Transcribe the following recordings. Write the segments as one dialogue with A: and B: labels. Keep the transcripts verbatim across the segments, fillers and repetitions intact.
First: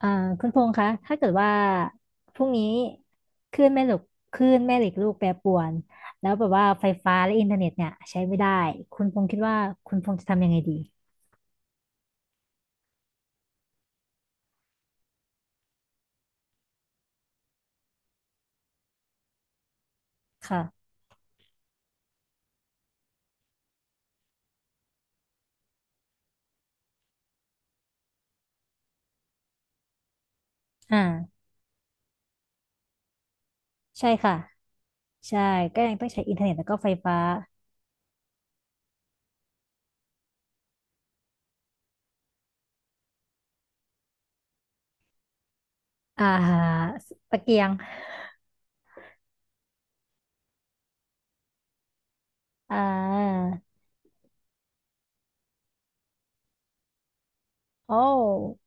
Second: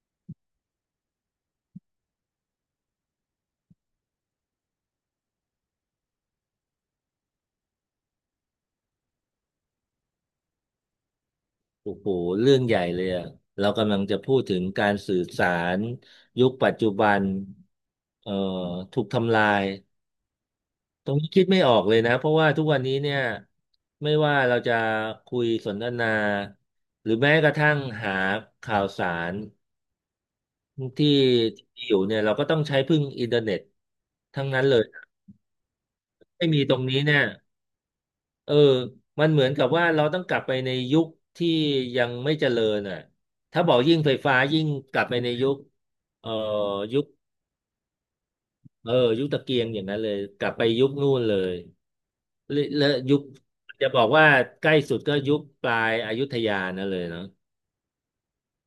A: อ่าคุณพงษ์คะถ้าเกิดว่าพรุ่งนี้คลื่นแม่เหล็กคลื่นแม่เหล็กลูกแปรปรวน แล้วแบบว่าไฟฟ้าและอินเทอร์เน็ตเนี่ยใช้ไม่ได้ คุณพงษ์คิดว่าคุณพงษ์จะทำยังไงดี
B: โอ้โหเรื่องใหญ่เลยอะเรากำลังจะพูดถึงการสื่อสารยุคปัจจุบันเอ่อถูกทำลาย
A: ค่ะ
B: ตรงนี้คิดไม่ออกเลยนะเพราะว่าทุกวันนี้เนี่ยไม่ว่าเราจะคุยสนทนาหรือแม้กระทั่งหาข่าวสาร
A: อ่า
B: ที่ที่อยู่เนี่ยเราก็ต้องใช้พึ่งอินเทอร์เน็ต
A: ใช่ค่ะ
B: ทั้งนั้นเลย
A: ใช่ก็ยังต้องใช้อินเทอร์
B: ไม่
A: เน็ต
B: มี
A: แล้ว
B: ตร
A: ก็
B: ง
A: ไฟ
B: นี้
A: ฟ้า
B: เนี่ย เออมันเหมือนกับว่าเราต้องกลับไปในยุคที่ยังไม่เจริญอ่ะถ้าบอกยิ่งไฟฟ้ายิ่งกลับไปในยุคเอ่
A: อ่า
B: อยุค
A: ตะเกียง
B: เออยุคตะเกียงอย่างนั้นเลย กลับไปยุคนู่นเลยและ
A: อ่
B: และยุค
A: า
B: จะบอกว่าใกล้สุดก็ยุคปลายอยุธยานั่นเลยเนาะ
A: โอ้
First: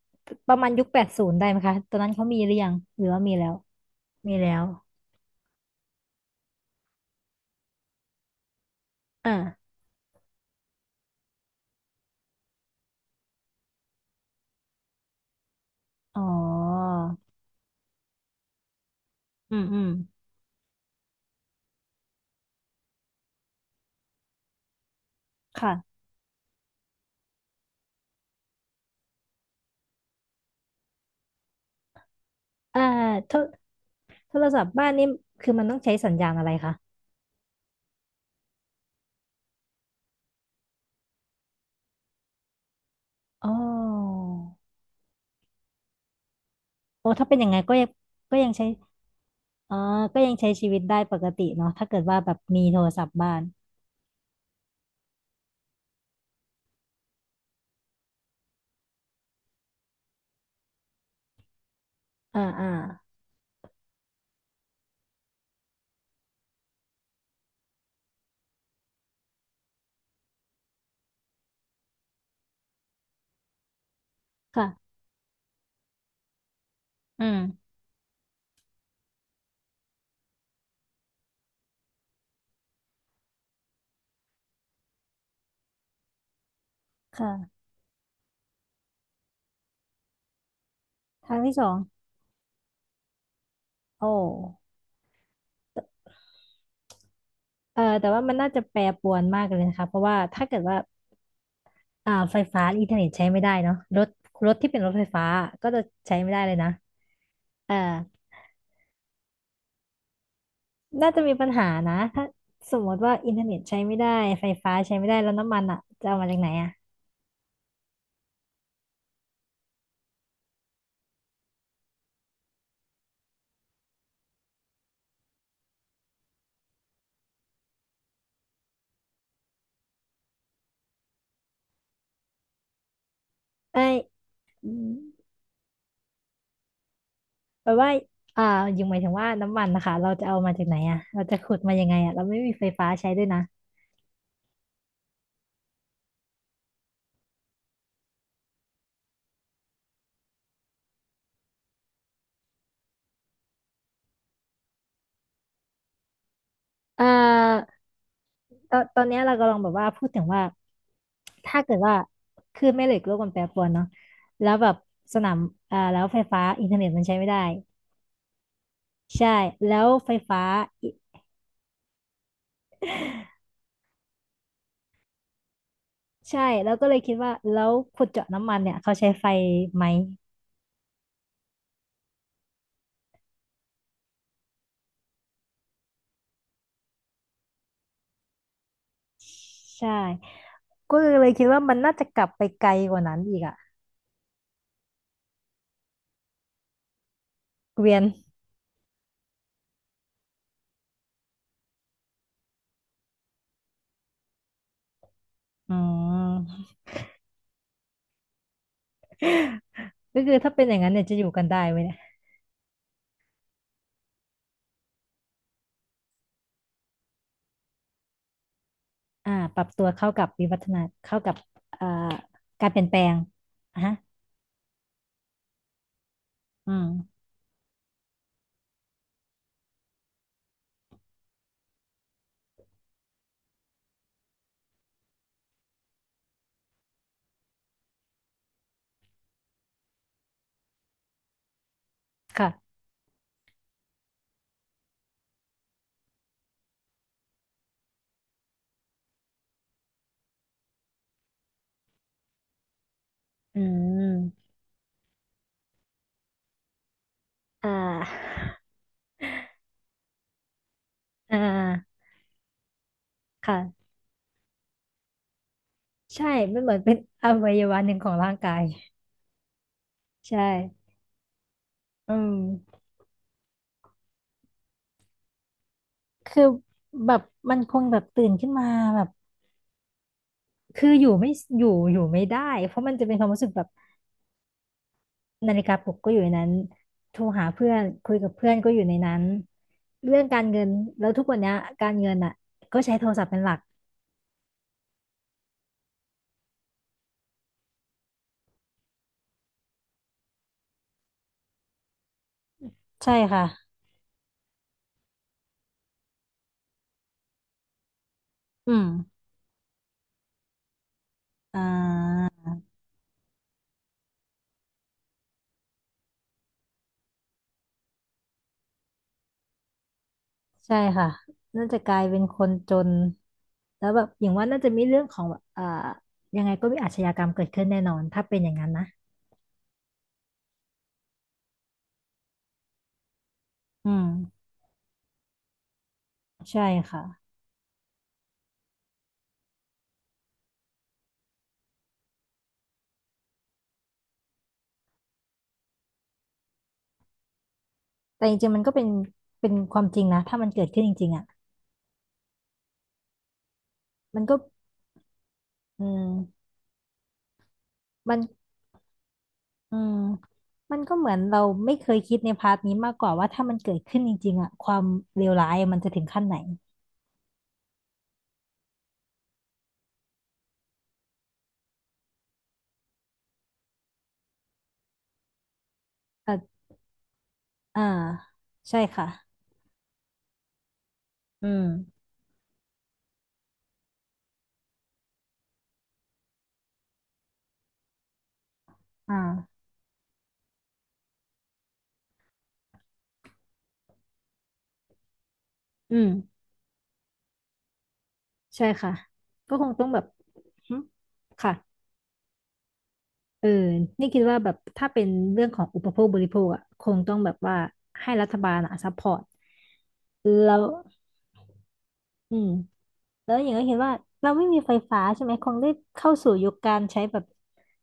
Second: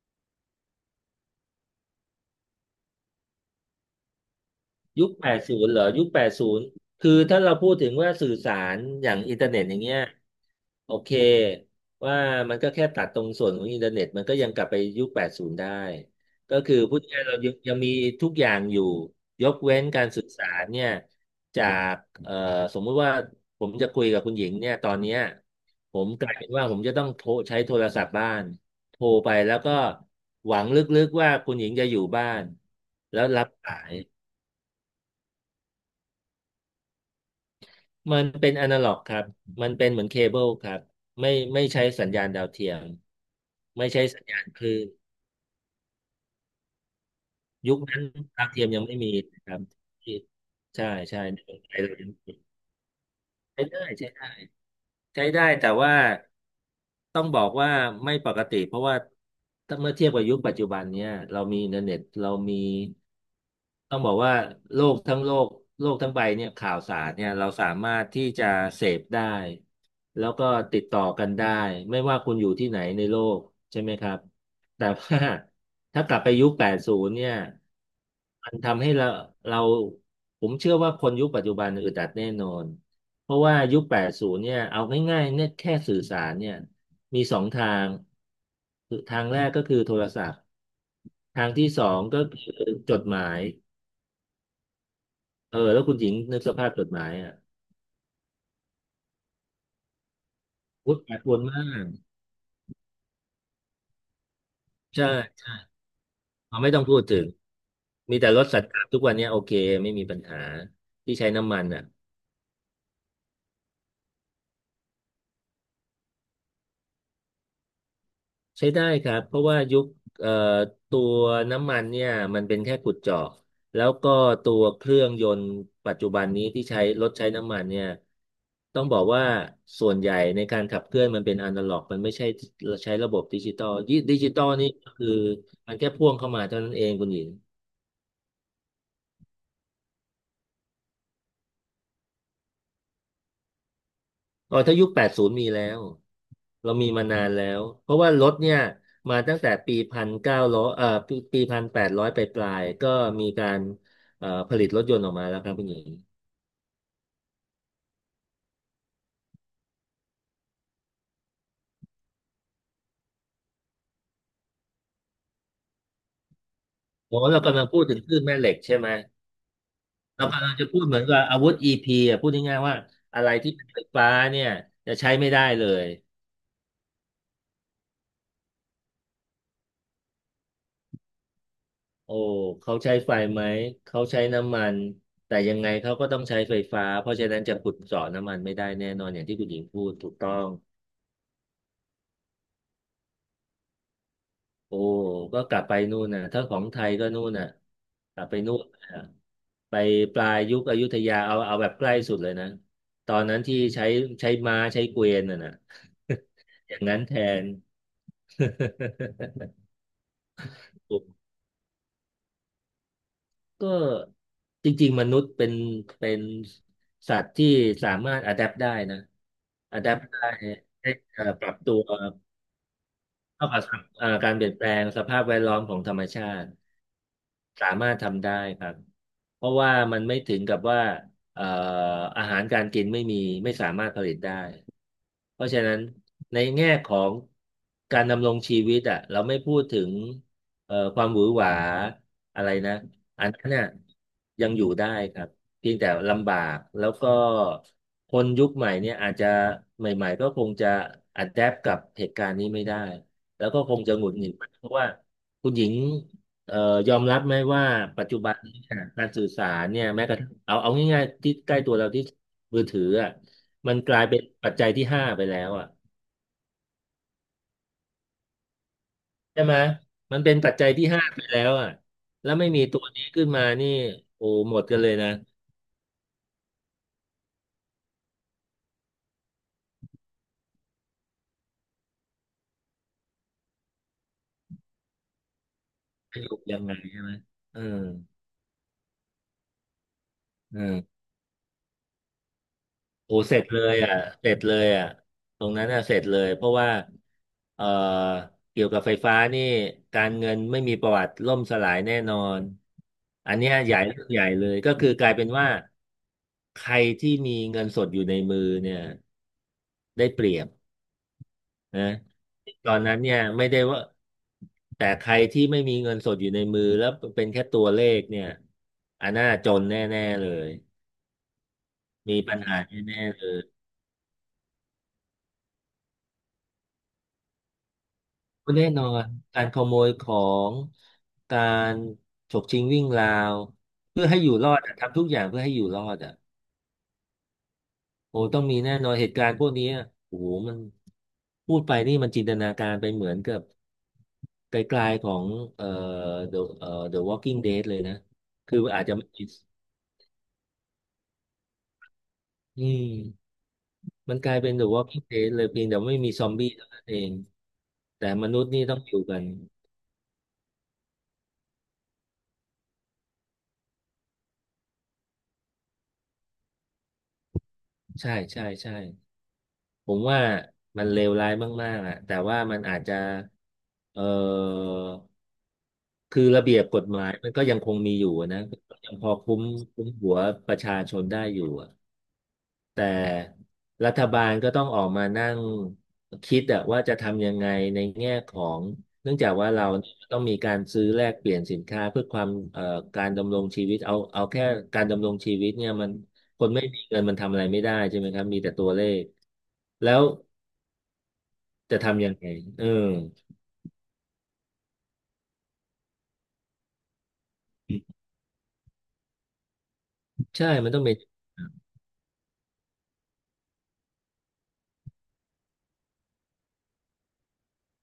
A: ประมาณยุคแปดศูนย์ได้ไหมคะตอนนั้นเขามีหรือยัง หรือว่ามีแล้วมีแล้ว
B: ยุคแปดสิบเหรอยุคแปดศูนคือถ้าเราพูดถึงว่าสื่อสารอย่างอินเทอร์เน็ต
A: อ่า
B: อย่างเงี้ยโอเคว่ามันก็แค่ตัดตรงส่วนของอินเทอร์เน็ตมันก็ยังกลับไปยุคแปดสิบได้
A: อ๋อ
B: ก็คือพูดง่ายๆเรายังยังมีทุกอย่างอยู่ย
A: อื
B: ก
A: ม
B: เว้
A: อื
B: น
A: ม
B: การสื่อสารเนี่ยจากเอ่อสมมุติว่าผมจะคุยกับคุณหญิงเนี่ยตอนเนี้ยผ
A: ค่ะ
B: มกลายเป็นว่าผมจะต้องโทรใช้โทรศัพท์บ้านโทรไปแล้วก็หวังลึกๆว่าคุณหญิงจะอยู่บ้าน
A: อ่า
B: แล้ว
A: โทร
B: รับสาย
A: โทรศัพท์บ้านนี่คือมันต้องใช้สัญญาณอะไรคะ
B: มันเป็นอนาล็อกครับ มันเป็นเหมือนเคเบิลครับไม่ไม่ใช้สัญญาณดาวเทียม
A: อ๋อ
B: ไม่ใช้สัญญาณคลื่น
A: โอ้ถ้าเป็นอย่างไง
B: ยุ
A: ก็
B: ค
A: ยัง
B: นั้น
A: ก็
B: ดา
A: ยั
B: ว
A: ง
B: เที
A: ใช้
B: ยมยังไม่มีนะครับ
A: อ๋อ
B: ที่
A: ก็ยังใช้ชีวิต
B: ใช่
A: ได้ป
B: ใช่
A: ก
B: ใน
A: ติ
B: เมือง
A: เนาะ
B: ไทย
A: ถ้า
B: เรา
A: เกิด
B: ยัง
A: ว่า
B: ไม่
A: แบบ
B: มี
A: มีโทรศัพท์บ้าน
B: ใช้ได้ใช้ได้ ใช้ได้แต่ว่าต้องบอกว่าไม่ปกติเพราะว่าถ้าเมื่อเทียบกับยุคปัจจุบันเนี้ยเรามีอินเทอร์เน็ตเรา
A: อ่า
B: มี
A: อ่า
B: ต้องบอกว่าโลกทั้งโลกโลกทั้งใบเนี่ยข่าวสารเนี่ยเราสามารถที่จะเสพได้แล้วก็ติดต่อกันได้ไม่ว่าคุณอยู่ที่ไหนในโลกใช่ไหมครับแต่
A: ค่ะ
B: ว่าถ้ากลับไปยุคแปดสิบ
A: อื
B: เนี่ย
A: ม
B: มันทำให้เราเราผมเชื่อว่าคนยุคปัจจุบันอึดอัดแน่นอน เพราะว่ายุค แปดสิบเนี่ยเอาง่ายๆเนี่ยแค่สื่อสารเนี่ยมีสอง
A: ค่ะ
B: ทางคือทางแรกก็คือโทรศัพท์
A: ทาง
B: ทาง
A: ที่ส
B: ที่
A: อง
B: สองก็คือจดหมาย
A: โอ้
B: เออแล้วคุณหญิงนึกสภาพจดหมายอ่ะ
A: เออแต่ว่ามันน่าจะแปรปรวนมากเลยนะคะเพราะว่าถ้าเกิดว่า
B: วุฒิแปดปรวนมาก
A: อ่าไฟฟ้าอินเทอร์เน็ตใช้ไม่ได้เนาะรถรถที่เป็นรถไฟ
B: ใช่
A: ฟ้า
B: ใช่
A: ก็จะใช้ไม่ได้เล
B: เรา
A: ยนะ
B: ไม่ต้องพูดถึง
A: เออ
B: มีแต่รถสัตว์ทุกวันเนี้ยโอเค ไม่มีปัญหา
A: น่า
B: ที่
A: จะ
B: ใช้
A: มีปัญ
B: น้ำมัน
A: หา
B: อ่ะ
A: นะถ้าสมมติว่าอินเทอร์เน็ตใช้ไม่ได้ไฟฟ้าใช้ไม่ได้แล้วน้ำมันอ่ะจะเอามาจากไหนอ่ะ
B: ใช้ได้ครับเพราะว่ายุคเอ่อตัวน้ำมันเนี่ยมันเป็นแค่ขุดเจาะแล้วก็ตัวเครื่องยนต์ปัจจุบันนี้ที่ใช้รถใช้น้ำมันเนี่ยต้องบอกว่าส่วนใหญ่ในการขับเคลื่อนมันเป็นอนาล็อกมันไม่ใช่ใช้ระบบดิจิตอล
A: เอ้
B: ดิ
A: ย
B: ดิจิตอล
A: อื
B: นี่ก็
A: ม
B: คือมันแค่พ่วงเข้ามาเท่านั้นเองคุณหญิง
A: แปลว่าอ่ายังหมายถึงว่าน้ำมันนะคะเราจะเอามาจากไหนอ่ะเราจะขุดมายังไงอ่ะเราไม่มีไฟฟ้าใช้ด้วยนะ
B: อ๋อถ้ายุคแปดศูนย์มีแล้วเรามีมานานแล้วเพราะว่ารถเนี่ยมาตั้งแต่ปีพันเก้าร้อยเอ่อปีปีพันแปดร้อยไปปลายๆก็มีการเอ่อผลิตรถยนต์ออกมาแล้วครับคุณหญิง
A: เอ่อตอนตอนเนี้ยเรากำลังแบบว่าพูดถึงว่าถ้าเกิดว่าคลื่นแม่เหล็กโลกมันแปรปรวนเนาะแล้วแบบสนามอ่าแล้วไฟฟ้าอินเทอร์เน็ตมันใช้
B: โอ้
A: ไม่ได้
B: เรากำลังพูดถึงคลื่นแม่เหล็กใช่ไหม
A: ใช่แล้วไฟ
B: เรา
A: ฟ้า
B: กำลังจะพูด
A: อิ
B: เหมือนกับอาวุธ อี พี อ่ะพูดง่ายๆว่าอะไรที่เป็นไฟฟ้าเนี่ยจะใช้ไม่ได้เลย
A: ใช่แล้วก็เลยคิดว่าแล้วขุดเจาะน้ำมันเนี่ยเขาใช้ไฟไหม
B: โอ้เขาใช้ไฟไหมเขาใช้น้ำมันแต่ยังไงเขาก็ต้องใช้ไฟฟ้าเพราะฉะนั้นจะขุดเจาะน้ำมันไม่ได้แน่นอนอย่างที่คุณหญิงพู
A: ใช่
B: ดถูกต้อง
A: ก็เลยคิดว่ามันน่าจะกลับไปไกลกว่านั้นอีกอะ
B: โอ้ก็กลับไปนู่นน่ะถ้าของไทยก็นู่นน่ะ
A: เกวียน
B: กลับไปนู่นน่ะไปปลายยุคอยุธยาเอาเอาแบบใกล้สุดเลยนะตอนนั้นที่ใช้ใช้ม้าใช้เกวียนน่ะนะ
A: อืม
B: อย่างนั้นแทน
A: ก็คือถ้าเป็นอย่างนั้นเนี่ยจะอ ยู่กันได้ไหมเนี่ย
B: ก็จริงๆมนุษย์เป็นเป็นสัตว์ที่สามารถอะแดปได้นะ
A: อ่าปรับ
B: อะ
A: ตัว
B: แดป
A: เข้า
B: ได้
A: กับวิวัฒนา
B: ให้
A: เข้า
B: เอ่อ
A: กับ
B: ปรับตัว
A: อ่าการเปลี่ยนแปลง
B: เท่ากั
A: อ่ะ
B: บ
A: ฮะ
B: เอ่อการเปลี่ยนแปลงสภาพแวดล้อมของธรรมชาติ
A: อืม
B: สามารถทำได้ครับเพราะว่ามันไม่ถึงกับว่าเอ่ออาหารการกินไม่มีไม่สามารถผลิตได้ เพราะฉะนั้นในแง่ของการดำรงชีวิตอ่ะเราไม่พูดถึงเอ่อความหวือหวาอะไร
A: ค่ะ
B: นะอันนั้นน่ะยังอยู่ได้ครับเพียงแต่ลำบากแล้วก็คนยุคใหม่เนี่ยอาจจะใหม่ๆก็คงจะ adapt กับเหตุการณ์นี้ไม่ได้ แล้ว
A: อื
B: ก็คงจะหงุดหงิด
A: ม
B: เพราะว่าคุณหญิงเอ่อยอมรับไหมว่า
A: อ่า
B: ปัจจุบันนี้เนี่ยการสื่อสารเนี่ยแม้กระทั่งเอาเอาง่ายๆที่
A: อ่
B: ใกล้ตัวเรา
A: า
B: ที่มือถืออ่ะ
A: ค่ะ
B: มันกลายเป็นปัจจัยที่ห้าไปแล้วอ่ะ
A: ใช่มันเหมือนเป็นอวัยวะหนึ่งของร่างกาย
B: ใช่ไหมมันเป็น
A: ใช่
B: ปัจจัยที่ห้าไปแล้วอ่ะ
A: อื
B: แล้วไม่มีตั
A: ม
B: วนี้ขึ้นมานี่โอ้หมดกันเลยนะ
A: คือแบบมันคงแบบตื่นขึ้นมาแบบคืออยู่ไม่อยู่อยู่ไม่ได้เพราะมันจะเป็นความรู้สึกแบบ นาฬิกาปลุกก็อ
B: จะ
A: ยู่
B: อ
A: ใน
B: ยู่
A: นั้น
B: ยังไงใช่ไหม
A: โทรหา
B: เออ
A: เพื่อนคุยกับเพื่อนก็อยู่ในนั้นเรื่องการ
B: เอ
A: เงิน
B: อ
A: แล้วทุกวันเนี้ยการเงินอ่ะก็ใช้โทร
B: โอ้
A: ศัพท์
B: เส
A: เป็น
B: ร็จ
A: หลั
B: เล
A: ก
B: ยอ่ะเสร็จเลยอ่ะตรงนั้นอ่ะเสร็จเลยเพราะว่าเอ่อเกี่ยวกับไฟฟ้านี่การเงินไม่มีประวัติล่มสลายแน่นอน
A: ใช่
B: อัน
A: ค่ะ
B: เนี้ยใหญ่เรื่องใหญ่เลยก็คือกลายเป็นว่าใครที่มีเงินสดอยู่ในมือ
A: อื
B: เนี่ย
A: ม
B: ได้เปรียบ
A: อ่
B: นะ
A: า
B: ตอนนั้นเนี่ยไม่ได้ว่าแต่ใครที่ไม่มีเงินสดอยู่ในมือแล้วเป็นแค่ตัวเลขเนี่ยอันน่าจนแน่ๆเลย
A: ใช่ค่ะน่าจะกลายเป็
B: มี
A: นค
B: ปัญ
A: น
B: หา
A: จน
B: แน่ๆเลย
A: แล้วแบบอย่างว่าน่าจะมีเรื่องของแบบเอ่อยังไงก็มีอาชญากรรมเกิดขึ้นแน่นอนถ้าเป็นอย่าง
B: แน่
A: นั้น
B: น
A: นะ
B: อนการขโมยของการฉกชิงวิ่งราว
A: อื
B: เพื่อให้อยู่
A: ม
B: รอดอะทำทุกอย่างเพื่อให้อยู่รอดอ่ะ
A: ใช่ค่ะ
B: โอ้ต้องมีแน่นอนเหตุการณ์พวกนี้อะโอ้โหมันพูดไปนี่มันจินตนาการไปเหมือนกับไกลๆของเอ่อ The เอ่อ The Walking Dead เลยนะ
A: แต่จริงๆ
B: คือ
A: มันก็
B: อา
A: เป็
B: จ
A: น
B: จะไม่
A: เป็นความจริงนะถ้ามันเกิดขึ้นจริงๆอ่ะ
B: อืมมัน
A: มัน
B: ก
A: ก็
B: ลายเป็น The Walking Dead เลยเพียงแต่
A: อื
B: ไม่มีซอม
A: ม
B: บี้เท่านั้นเองแต่
A: มัน
B: มนุษย์นี่ต้องอยู่กัน
A: อืมมันก็เหมือนเราไม่เคยคิดในพาร์ทนี้มากกว่าว่าถ้ามันเกิดขึ้นจริงๆอะความเลวร้ายมันจะถึงขั้นไหน
B: ใช่ใช่ใช่ ผมว่ามันเลวร้ายมากๆอะแต่ว่ามันอาจจะเอ่อคือระเบีย
A: อ่ะ
B: บกฎหมายมันก็ยังคง
A: อ่า
B: มีอยู่อะนะก็
A: ใช่
B: ยังพ
A: ค่ะ
B: อคุ้มคุ้มหัวประชาชนได้อ
A: อื
B: ยู่
A: ม
B: อะแต่รัฐบาลก็ต้องออกมานั่งคิดอะว่าจะทำยังไงในแง่ของ
A: อ
B: เนื่องจากว่า
A: ่า
B: เราเนี่ยต้องมีการซื้อแลกเปลี่ยนสินค้าเพื่อความเอ่อการดำรงชีวิตเอาเอาแค่การดำรงชีวิตเนี่ยมัน
A: อื
B: ค
A: ม
B: นไม่มีเงินมันทำอะไรไม่ได้ใช่ไหมครับมีแต่ตั
A: ใช่
B: วเล
A: ค่ะ
B: ข
A: ก็คงต้อง
B: แล้
A: แบ
B: ว
A: บหึค่ะ
B: จะทำยังไงเออ
A: เออนี่คิดว่าแบบถ้าเป็นเรื่องของอุปโภคบริโภคอะคงต้องแบบว่าให้รัฐบาลอะซัพพอร์ต
B: ใช่
A: แล้ว
B: มันต้องเป็น
A: อืมแล้วอย่างก็เห็นว่าเราไม่มีไฟฟ้าใช่ไหมคงได้เข้าสู่ยุคการใช้แบบ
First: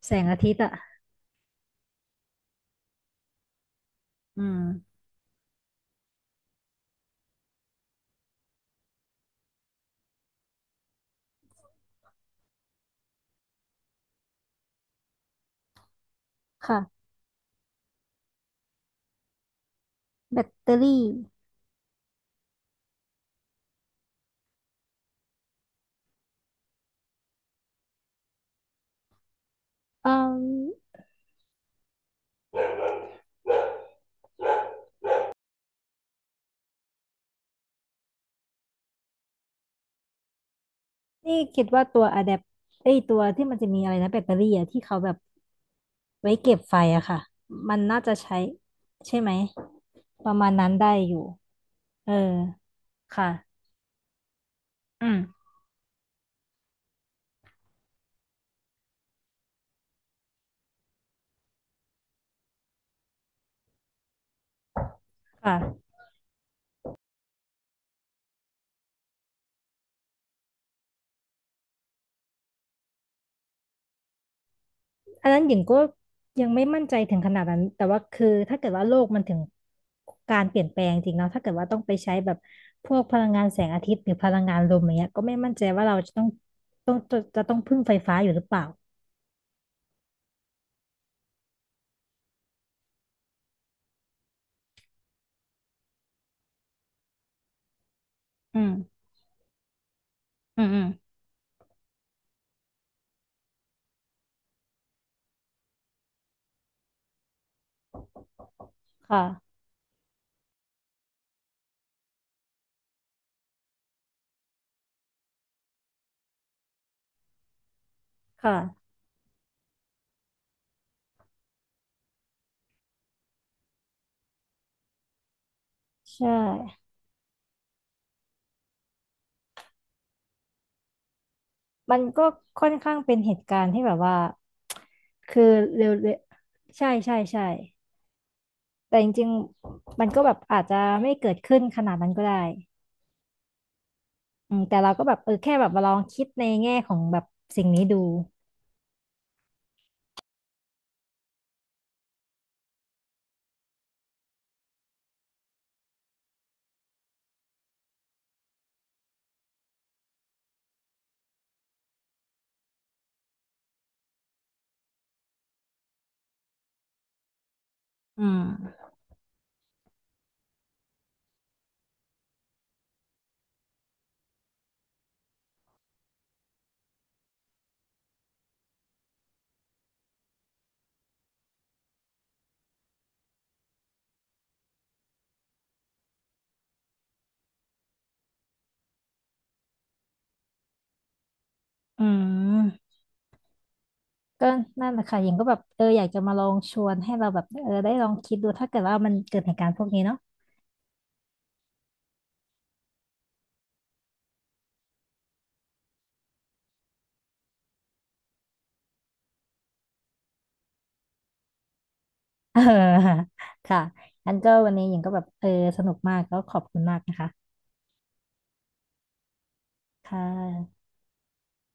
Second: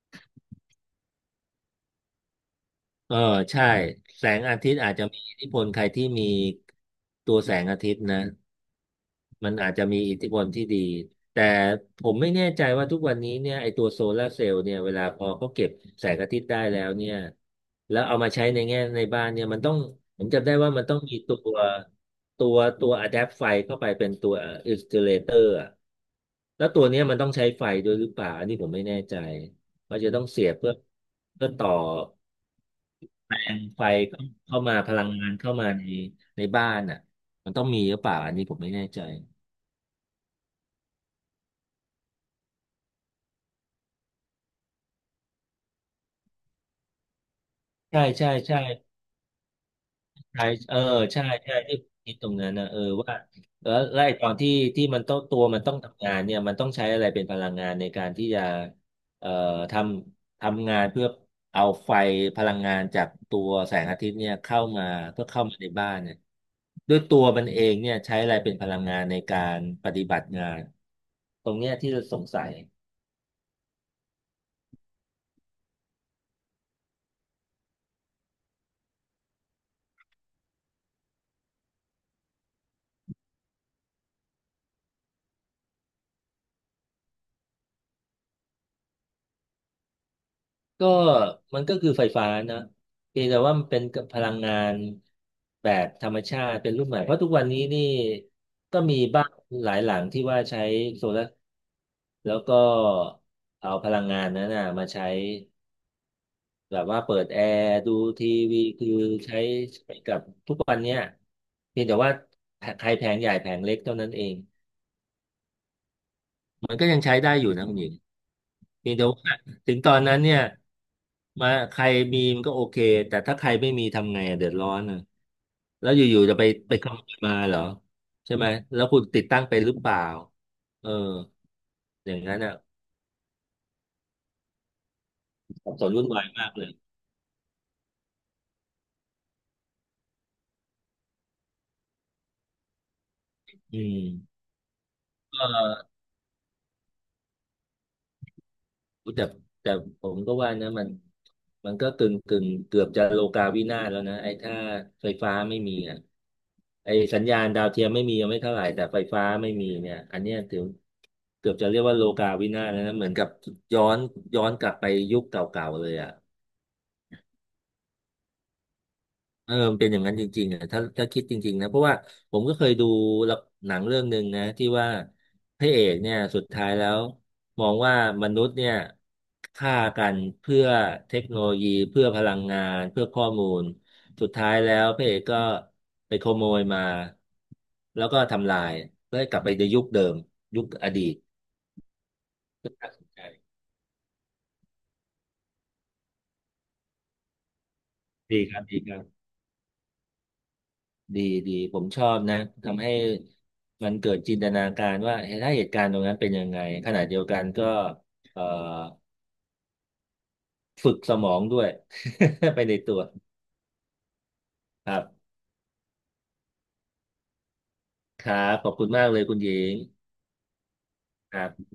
A: แสงอาทิตย์อะ
B: เออใช่ แสง
A: อื
B: อา
A: ม
B: ทิตย์อาจจะมีอิทธิพลใครที่มีตัวแสงอาทิตย์นะ มันอาจจะมีอิทธิพลที่ดี แต่ผมไม่แน่ใจว่าทุกวันนี้เนี่ยไอตัวโซลาร์เซลล์เนี่ยเวลาพอเขาเก็บแสงอาทิตย์ได้แล้ว
A: ค่ะ
B: เนี่ยแล้วเอามาใช้ในแง่ในบ้านเนี่ยมันต้องผม
A: แบ
B: จำ
A: ต
B: ได้
A: เต
B: ว่า
A: อ
B: มันต้อง
A: รี่
B: มีตัวตัวตัวอะแดปไฟเข้าไปเป็นตัวอินส u เลเตอร์แล้วตัวเนี้ยมันต้องใช้ไฟด้วยหรือเปล่าอันนี้ผมไม่แน่ใจว่า
A: อื
B: จะต้องเสียบเพื่อ
A: ม
B: เพื่อต่อไฟเข้าเข้ามาพลังงานเข้ามาในในบ้านอ่ะมันต้องมีหรือเปล่าอันนี้ผมไม่แน่ใจ
A: นี่คิดว่าตัวอะแดปไอยตัวที่มันจะมีอะไรนะแบตเตอรี่อะที่เขาแบบไว้เก็บไฟอะค่ะมันน่า
B: ใช่
A: จะ
B: ใช่
A: ใช้
B: ใช่
A: ใช่ไหมประ
B: ใช่
A: มาณนั้น
B: เออ
A: ได้อยู่
B: ใช่ใช่ที่ผม
A: เอ
B: คิ
A: อ
B: ดตรงนั้นนะเออว่า
A: ค่ะ
B: แล้วแล้วไอ้ตอนที่ที่มัน
A: อื
B: ต้อ
A: ม
B: งตัวมันต้องทำงานเนี่ยมันต้องใช้อะไรเป็นพลังงานในการที่จะเอ่อทำทำงานเพื่อเอาไฟพลังงานจากตัวแสงอาทิตย์เนี่ยเข้ามาเพื่อเข้า
A: ค่ะ
B: มาในบ้านเนี่ยด้วยตัวมันเองเนี่ยใช้อะไรเป็นพลังงานในการปฏิบัติงานตรงเนี้ยที่เราสงสัย
A: อันนั้นหญิงก็ยังไม่มั่นใจถึงขนาดนั้นแต่ว่าคือถ้าเกิดว่าโลกมันถึงการเปลี่ยนแปลงจริงเนาะถ้าเกิดว่าต้องไปใช้แบบพวกพลังงานแสงอาทิตย์หรือพลังงานลมอย่างเงี้ยก็ไม่มั่นใจว่าเราจะต้องต้องจะจะต้องพึ่งไฟฟ้าอยู่หรือเปล่า
B: ก็มันก็คือไฟฟ้านะเพียงแต่ว่ามันเป็นพลังงานแบบธรรมชาติเป็นรูปใหม่เพราะทุกวันนี้นี่
A: อื
B: ก็มี
A: ม
B: บ้านหลายหลังที่ว่าใช้
A: อืมอืม
B: โซลาร์แล้วก็เอาพลังงานนั้นนะมาใช้แบบว่าเปิดแอร์ดูทีวีคือ
A: ค่ะ
B: ใช้ใช้กับทุกวันเนี้ยเพียงแต่ว่าแผใครแผงใหญ่แผงเล็กเท่านั้นเอง มันก็ยังใช้ได้อยู่นะคุณหญิง
A: ค่ะ
B: เพียงแต่ว่าถึงตอนนั้นเนี่ยมาใครมีมันก็โอเคแต่ถ้าใครไม่มีทำไงอะเดือดร้อนนะแล้วอยู่
A: ใช่
B: ๆจะไปไปขโมยมาเหรอใช่ไหมแล้วคุณติดตั้งไปหรือเปล่าเออ
A: มัน
B: อย่าง
A: ก็
B: นั้นอ่ะ
A: ค่อนข้างเป็นเหตุการณ์ที่แบบว่า คือ
B: สับส
A: เร็
B: น
A: ว
B: วุ่นวายมากเลย
A: ๆใช่ใช่ใช่แต่จริงๆมันก็แบบอาจจะไม่เกิดขึ้นขนาดนั้นก็ได้
B: อืม
A: อืม แต่เราก็แบบเออ
B: เ
A: แค่แบบมาล
B: ออ
A: องคิดในแง่ของแบบสิ่งนี้ดู
B: อุ๊ยแต่แต่ผมก็ว่านะมันมันก็กึ่งกึ่งเกือบจะโลกาวินาศแล้วนะไอ้ถ้าไฟฟ้าไม่มีอ่ะไอ้สัญญาณดาวเทียมไม่มียังไม่เท่าไหร่แต่ไฟฟ้าไม่มีเนี่ยอันเนี้ยถือเกือบจะเรียกว่าโลกาวินาศแล้วนะเหมือนกับย้อนย้อนกลับไปยุคเก่าๆเลยอ่ะ
A: อืม
B: เออมันเป็นอย่างนั้นจริงๆอ่ะถ้าถ้าคิดจริงๆนะเพราะว่าผมก็เคยดูละหนังเรื่องหนึ่งนะที่ว่าพระเอกเนี่ยสุดท้ายแล้วมองว่ามนุษย์เนี่ยฆ่ากันเพื่อเทคโนโลยีเพื่อพลังงานเพื่อข้อมูลสุดท้ายแล้วพระเอกก็ไปขโมยมาแล้วก็ทำลายเพื่อให้กลับไปในยุคเดิมยุคอดีต
A: อืม
B: น่าสนใจ
A: ก็นั่นแหละค่ะหญิงก็แบบเอออยากจะมาลองชวนให้เราแบบเออได้ลองคิด
B: ดี
A: ดู
B: ครับ
A: ถ้า
B: ดี
A: เกิด
B: ค
A: ว่า
B: รับ
A: มันเกิดเหตุการณ์พวกนี้เนาะ
B: ดีดีผมชอบนะทำให้มันเกิดจินตนาการว่าเฮ้ยถ้าเหตุการณ์ตรงนั้นเป็นยังไงขณะเดียวกันก็เอ่อฝึกสมองด้วย ไปในตัว
A: เออค่ะงั้นก็วันนี้
B: ค
A: หญิ
B: รั
A: งก็แบบ
B: บ
A: เออสนุกมากก็ขอบคุณมากนะคะ
B: ครับขอบคุณมากเลยคุณหญิง
A: ค่ะ
B: ครับ